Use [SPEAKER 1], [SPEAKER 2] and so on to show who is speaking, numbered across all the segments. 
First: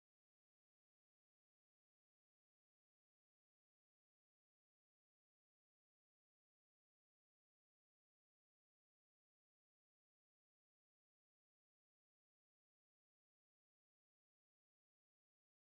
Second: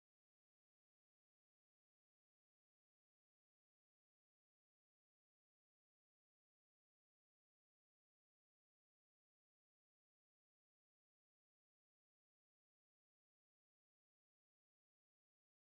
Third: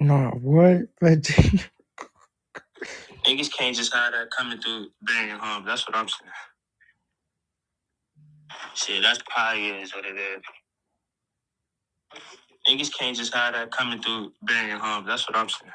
[SPEAKER 1] Nah, what? Like, Niggas can't just have that coming through banging home. That's what I'm saying. Shit, that's probably is what it is. Niggas can't just have that coming through banging home. That's what I'm saying.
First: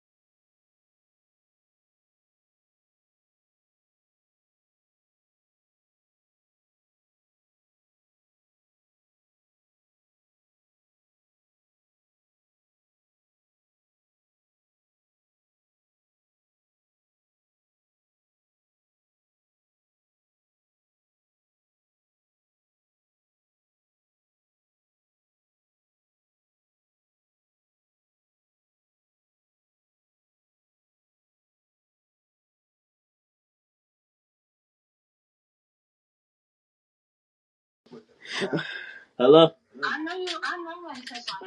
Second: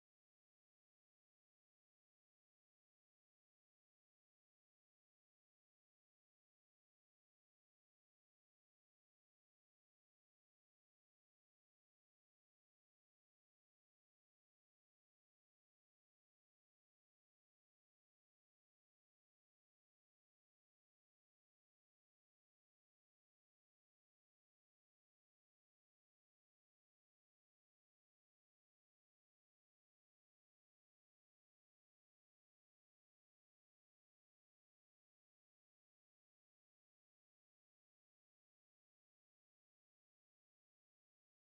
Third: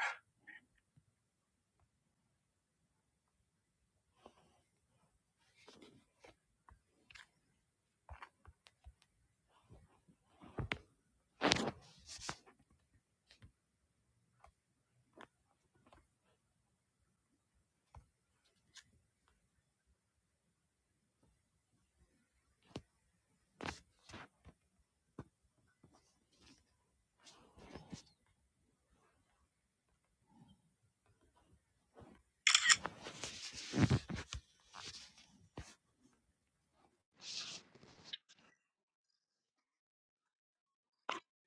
[SPEAKER 2] Hello?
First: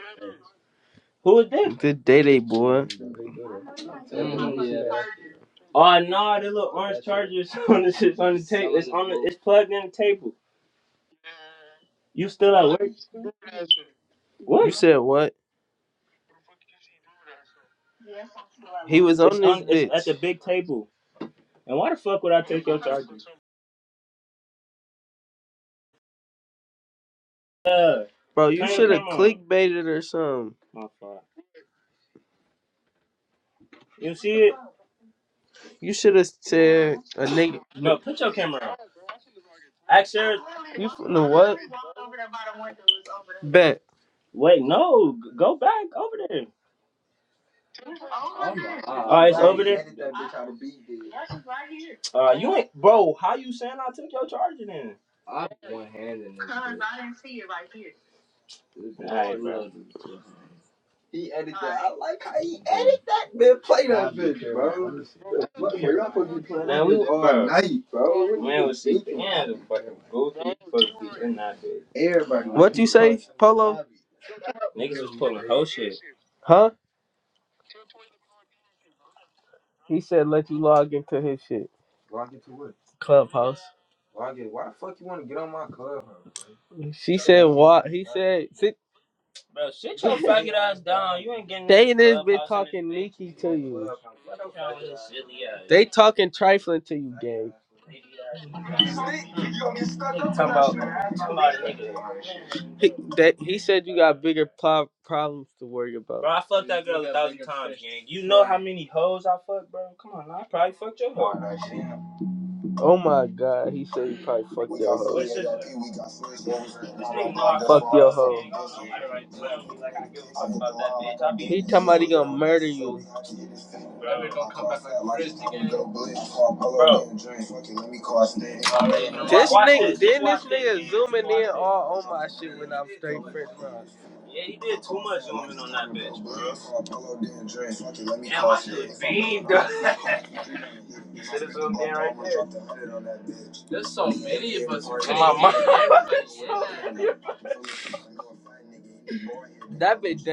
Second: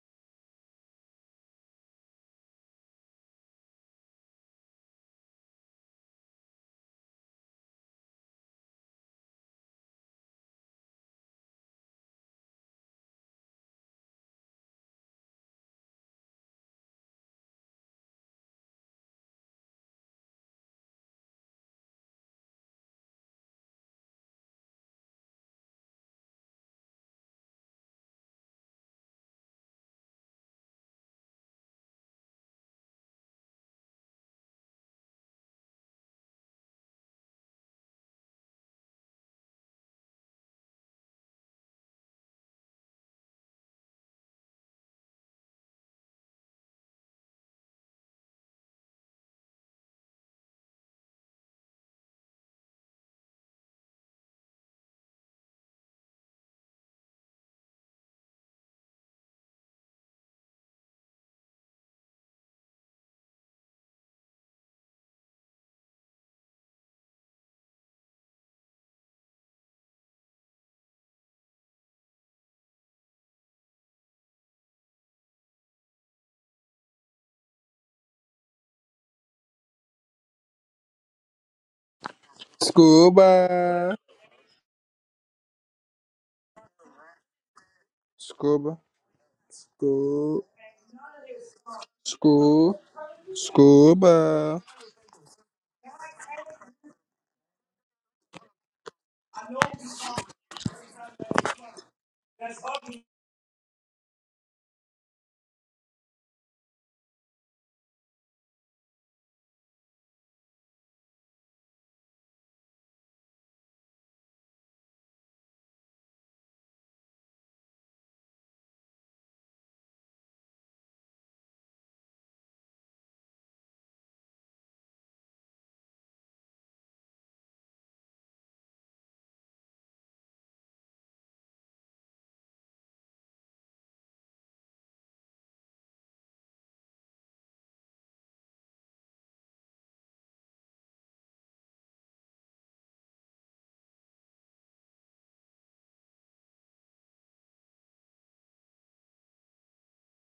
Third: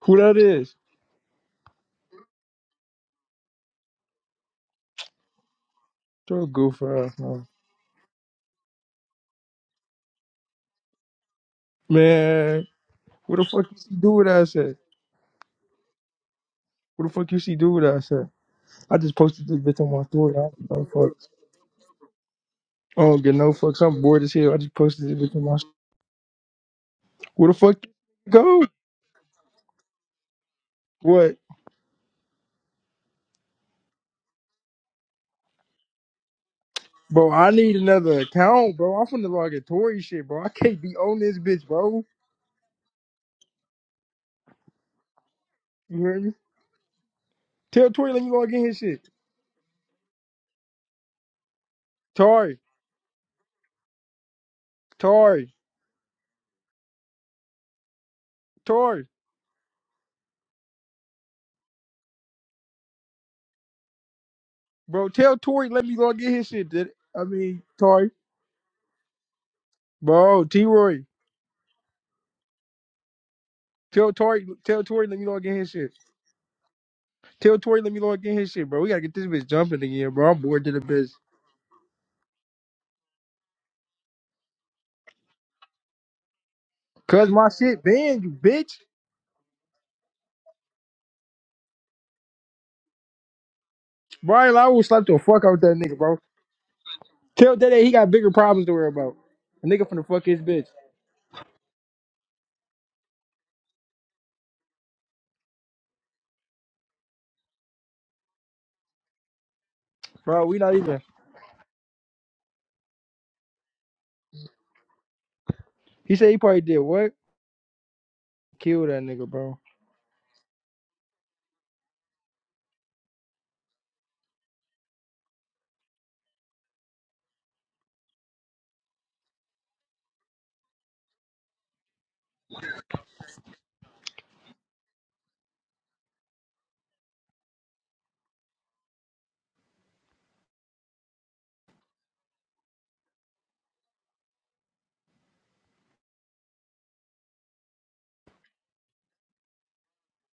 [SPEAKER 1] who that is?
[SPEAKER 2] Who was that? Good day, day boy. Oh no,
[SPEAKER 1] So
[SPEAKER 2] the little
[SPEAKER 1] goofy,
[SPEAKER 2] orange
[SPEAKER 1] ass, man.
[SPEAKER 2] chargers on the shit's on the table. It's on the it's plugged in the table. You still at
[SPEAKER 1] Man,
[SPEAKER 2] work?
[SPEAKER 1] what the fuck you see do with that
[SPEAKER 2] What You
[SPEAKER 1] shit?
[SPEAKER 2] said what?
[SPEAKER 1] What the fuck you see do with that shit? I
[SPEAKER 2] He
[SPEAKER 1] just
[SPEAKER 2] was It's on it's this
[SPEAKER 1] posted this
[SPEAKER 2] on bitch.
[SPEAKER 1] bitch on
[SPEAKER 2] it's at
[SPEAKER 1] my
[SPEAKER 2] the
[SPEAKER 1] story.
[SPEAKER 2] big
[SPEAKER 1] I don't give no
[SPEAKER 2] table.
[SPEAKER 1] fucks.
[SPEAKER 2] And why the fuck would I take your
[SPEAKER 1] I don't get no fucks. I'm bored as hell. I just posted this bitch on my. St- Where the fuck
[SPEAKER 2] uh
[SPEAKER 1] you
[SPEAKER 2] bro. You
[SPEAKER 1] go?
[SPEAKER 2] should have clickbaited or something. My fault.
[SPEAKER 1] What?
[SPEAKER 2] You see it? You should have said a
[SPEAKER 1] Bro, I
[SPEAKER 2] nigga.
[SPEAKER 1] need
[SPEAKER 2] No, put
[SPEAKER 1] another
[SPEAKER 2] your camera
[SPEAKER 1] account,
[SPEAKER 2] on.
[SPEAKER 1] bro. I'm finna log in Tory
[SPEAKER 2] Ask
[SPEAKER 1] shit,
[SPEAKER 2] her
[SPEAKER 1] bro. I can't be on this bitch, bro.
[SPEAKER 2] Bet. wait, no, go back
[SPEAKER 1] You
[SPEAKER 2] over
[SPEAKER 1] hear me?
[SPEAKER 2] there.
[SPEAKER 1] Tell Tory let me log in his shit.
[SPEAKER 2] Oh, it's over there. How to beat this. Uh,
[SPEAKER 1] Tory,
[SPEAKER 2] bro, how you saying I took your charger then? I'm
[SPEAKER 1] Tory,
[SPEAKER 2] one handed it.
[SPEAKER 1] Tory,
[SPEAKER 2] right, He edited. I like how he edited that man. Play that bitch, bro.
[SPEAKER 1] bro. Tell Tory
[SPEAKER 2] What the fuck?
[SPEAKER 1] let me
[SPEAKER 2] you
[SPEAKER 1] log
[SPEAKER 2] supposed
[SPEAKER 1] in
[SPEAKER 2] to be
[SPEAKER 1] his
[SPEAKER 2] playing that
[SPEAKER 1] shit. Did
[SPEAKER 2] we bitch all
[SPEAKER 1] I mean
[SPEAKER 2] night,
[SPEAKER 1] Tory,
[SPEAKER 2] bro. man was sick. thinking? Yeah, the fucking goofy
[SPEAKER 1] bro? T
[SPEAKER 2] fuck
[SPEAKER 1] Roy,
[SPEAKER 2] in that bitch. Everybody. What you say, Polo?
[SPEAKER 1] tell Tory, tell
[SPEAKER 2] Niggas
[SPEAKER 1] Tory
[SPEAKER 2] was
[SPEAKER 1] let me log
[SPEAKER 2] pulling
[SPEAKER 1] in
[SPEAKER 2] whole
[SPEAKER 1] his shit.
[SPEAKER 2] shit. Huh?
[SPEAKER 1] Tell Tory let me log in his shit, bro. We gotta get this bitch jumping
[SPEAKER 2] He
[SPEAKER 1] again,
[SPEAKER 2] said
[SPEAKER 1] bro. I'm
[SPEAKER 2] let you
[SPEAKER 1] bored to the
[SPEAKER 2] log
[SPEAKER 1] bitch.
[SPEAKER 2] into his shit. Log into what? Clubhouse.
[SPEAKER 3] Scuba,
[SPEAKER 2] Log in. Why the fuck you want to get on my clubhouse, bro? She
[SPEAKER 1] Cause
[SPEAKER 2] said
[SPEAKER 1] my
[SPEAKER 2] why
[SPEAKER 1] shit
[SPEAKER 2] he
[SPEAKER 1] banned, you
[SPEAKER 2] said see
[SPEAKER 1] bitch.
[SPEAKER 3] scuba,
[SPEAKER 2] Bro, sit your
[SPEAKER 3] scuba,
[SPEAKER 2] faggot ass down. You ain't getting They in this bitch
[SPEAKER 3] scuba,
[SPEAKER 2] talking bitch. Nikki to you.
[SPEAKER 1] Brian
[SPEAKER 3] scuba.
[SPEAKER 1] I will slap the fuck out that
[SPEAKER 2] They
[SPEAKER 1] nigga, bro.
[SPEAKER 2] talking trifling to you, gang.
[SPEAKER 1] Tell that he got bigger problems to worry about. A nigga finna fuck his bitch.
[SPEAKER 2] He, that, he said you got bigger pro- problems to worry about. Bro, I fucked that girl a thousand times, gang. You know how many hoes I fucked, bro? Come on, I
[SPEAKER 1] Bro, we
[SPEAKER 2] probably
[SPEAKER 1] not even
[SPEAKER 2] fucked your hoe. Oh my god, he said he probably fucked your hoe.
[SPEAKER 1] He said he probably did what?
[SPEAKER 2] Fuck your hoe.
[SPEAKER 1] Kill that nigga, bro.
[SPEAKER 2] He talking about he gonna murder you. bro. This nigga, then this nigga zooming in all on my shit when I'm straight fresh, bro. Yeah, he did too much zooming on that bitch, bro. Apollo Dan Dre. Fuck Damn, my shit If i beamed. gonna, you should have zoomed in right there. There's so many of us who My even Nah, That bitch you,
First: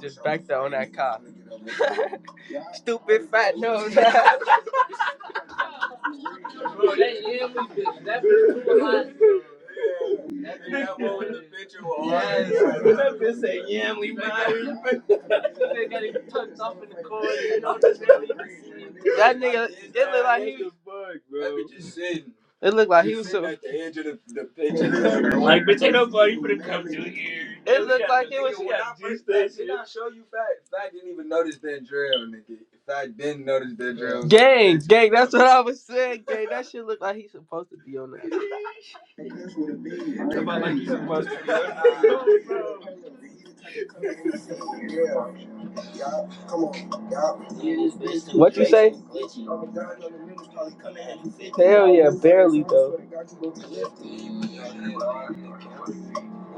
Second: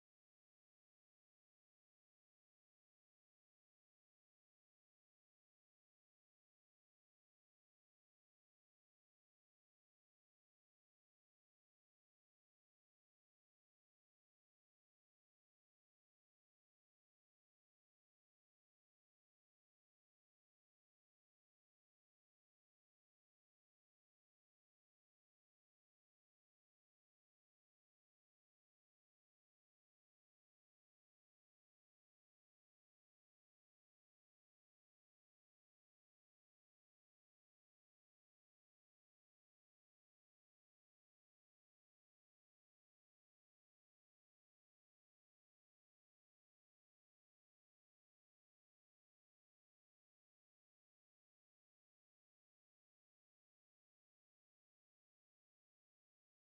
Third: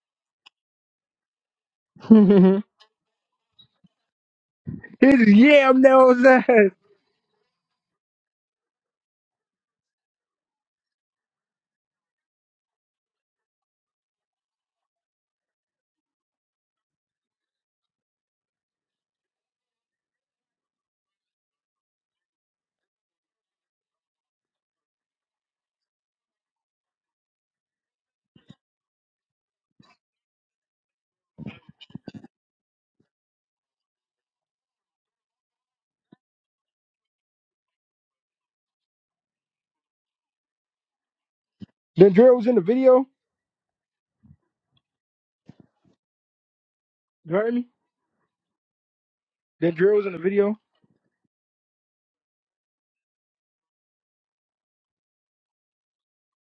[SPEAKER 2] just backed up on that nigga, car. Stupid fat nose
[SPEAKER 1] His yeah, I'm now that.
[SPEAKER 2] That bitch too hot. that bitch got one with the picture with eyes. That bitch say, yeah, we married. They got him tucked up in the corner. You know, just barely even see him. That nigga, it look like he. was. That bitch is sitting. It looked like he was. So, at the edge of the, the pitch Like, bitch, ain't nobody finna come to here. it looked like it was. nigga when I first did I show you fact? Fact didn't even notice that drill, nigga. Fact didn't notice that drill Gang, gang. That's what I was saying. Gang, that shit looked like he's supposed to be on that. what it be. Somebody like you supposed to be
[SPEAKER 1] Then drill was in the
[SPEAKER 2] on
[SPEAKER 1] video.
[SPEAKER 2] Nah, that. Yup, come on,
[SPEAKER 1] You heard me?
[SPEAKER 2] yup. What you say?
[SPEAKER 1] Then drill was in the video.
[SPEAKER 2] Hell yeah, barely though.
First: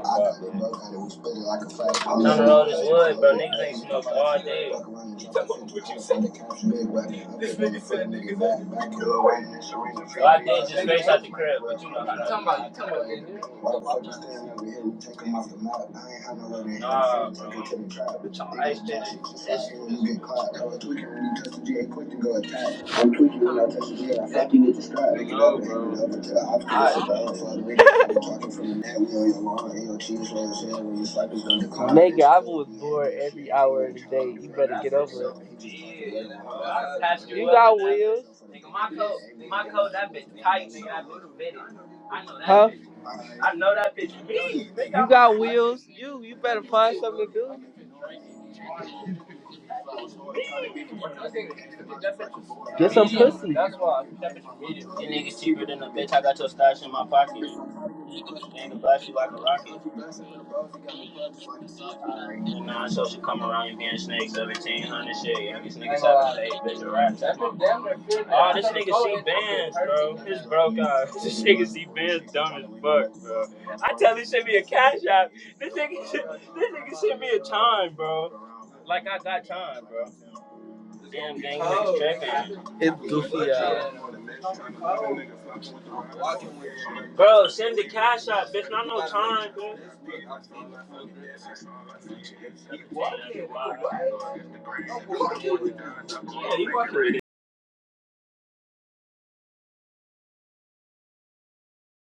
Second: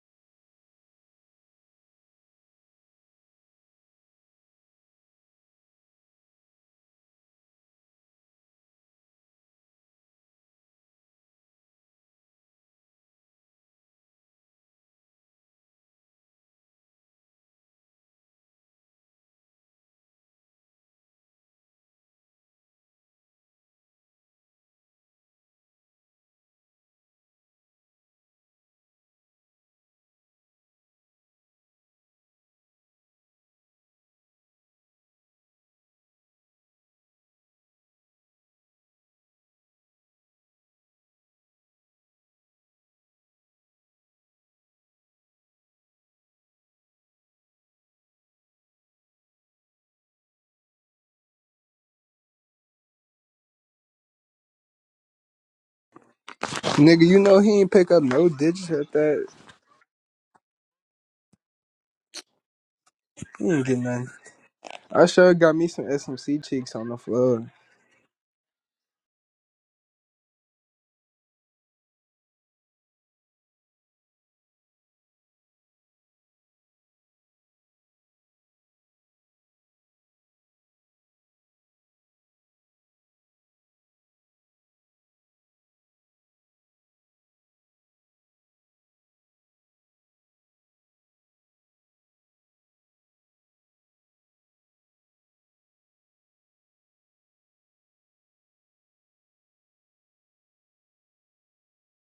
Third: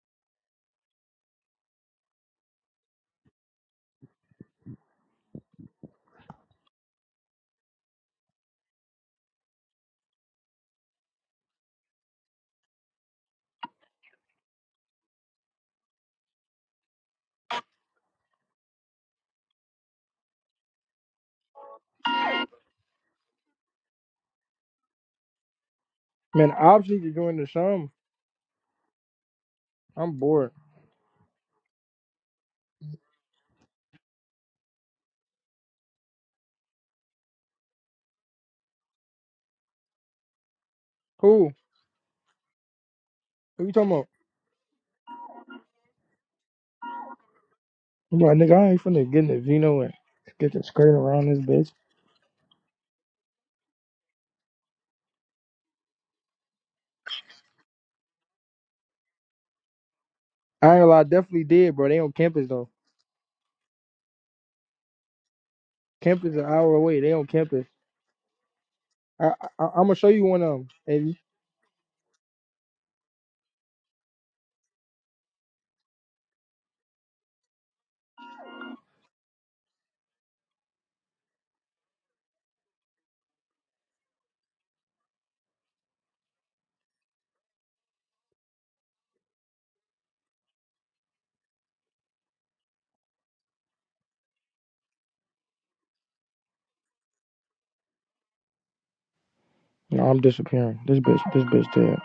[SPEAKER 2] I got it, bro. I Got it. We split it like a flat. I'm trying to roll this wood, bro. Niggas ain't smoked all day. He talking what you said. This nigga said niggas ain't back here. So I did just face out the crib, but you know how that is. Why why we standing over here? take him off the map. I ain't had no way Nah, to take bro. I'm ice dead. Just like when you get caught. I was tweaking when you touch the G, A quick to go attack. I'm tweaking when I touch the G, A. I fuck no, bro.
[SPEAKER 1] Man,
[SPEAKER 2] I
[SPEAKER 1] obviously you're doing the sum. I'm bored.
[SPEAKER 2] Nigga, I was bored every hour of the day. You better get over it. yeah, you got wheels, Nigga, my coat, my coat, that bitch tight, nigga. That bitch
[SPEAKER 1] Who?
[SPEAKER 2] fitted. I know that huh? bitch. I
[SPEAKER 1] Who you
[SPEAKER 2] know
[SPEAKER 1] talking
[SPEAKER 2] that
[SPEAKER 1] about?
[SPEAKER 2] bitch me, nigga. You got wheels. You, you better find something to do.
[SPEAKER 1] I'm like, nigga, I ain't finna get in the Vino and get the skirt around this bitch.
[SPEAKER 2] Get some pussy. That's why that bitch That nigga cheaper than the bitch I got your stash in my
[SPEAKER 3] Nigga, you know
[SPEAKER 2] pocket.
[SPEAKER 3] he ain't pick up no digits
[SPEAKER 2] And the
[SPEAKER 3] at
[SPEAKER 2] black you
[SPEAKER 3] that.
[SPEAKER 2] like a rocket.
[SPEAKER 1] I ain't gonna lie, I definitely did, bro. They on campus
[SPEAKER 2] And
[SPEAKER 1] though.
[SPEAKER 2] nah, so she come
[SPEAKER 3] He ain't
[SPEAKER 2] around and
[SPEAKER 3] get
[SPEAKER 2] being
[SPEAKER 3] nothing.
[SPEAKER 2] snakes,
[SPEAKER 3] I
[SPEAKER 2] 1700
[SPEAKER 3] sure
[SPEAKER 2] shit.
[SPEAKER 3] got
[SPEAKER 2] Yeah,
[SPEAKER 3] me
[SPEAKER 2] these
[SPEAKER 3] some
[SPEAKER 2] niggas have
[SPEAKER 1] Campus
[SPEAKER 2] to
[SPEAKER 1] an
[SPEAKER 3] SMC
[SPEAKER 2] pay
[SPEAKER 1] hour
[SPEAKER 3] cheeks
[SPEAKER 2] bitch
[SPEAKER 3] on
[SPEAKER 2] a
[SPEAKER 3] the
[SPEAKER 1] away. They
[SPEAKER 2] rap.
[SPEAKER 1] on
[SPEAKER 3] floor.
[SPEAKER 1] campus.
[SPEAKER 2] Oh, this nigga see
[SPEAKER 1] I, I
[SPEAKER 2] bands,
[SPEAKER 1] I'm gonna show
[SPEAKER 2] bro.
[SPEAKER 1] you one
[SPEAKER 2] This
[SPEAKER 1] of them.
[SPEAKER 2] broke out.
[SPEAKER 1] Baby.
[SPEAKER 2] This nigga see bands dumb as fuck. I tell this shit be a cash app. This nigga, this nigga shit be a time, bro. Like I got time, bro. Damn gang, niggas It's goofy out. Bro, send the cash out, bitch. Not no time, bro.
[SPEAKER 1] No, I'm disappearing. This bitch, this bitch dead.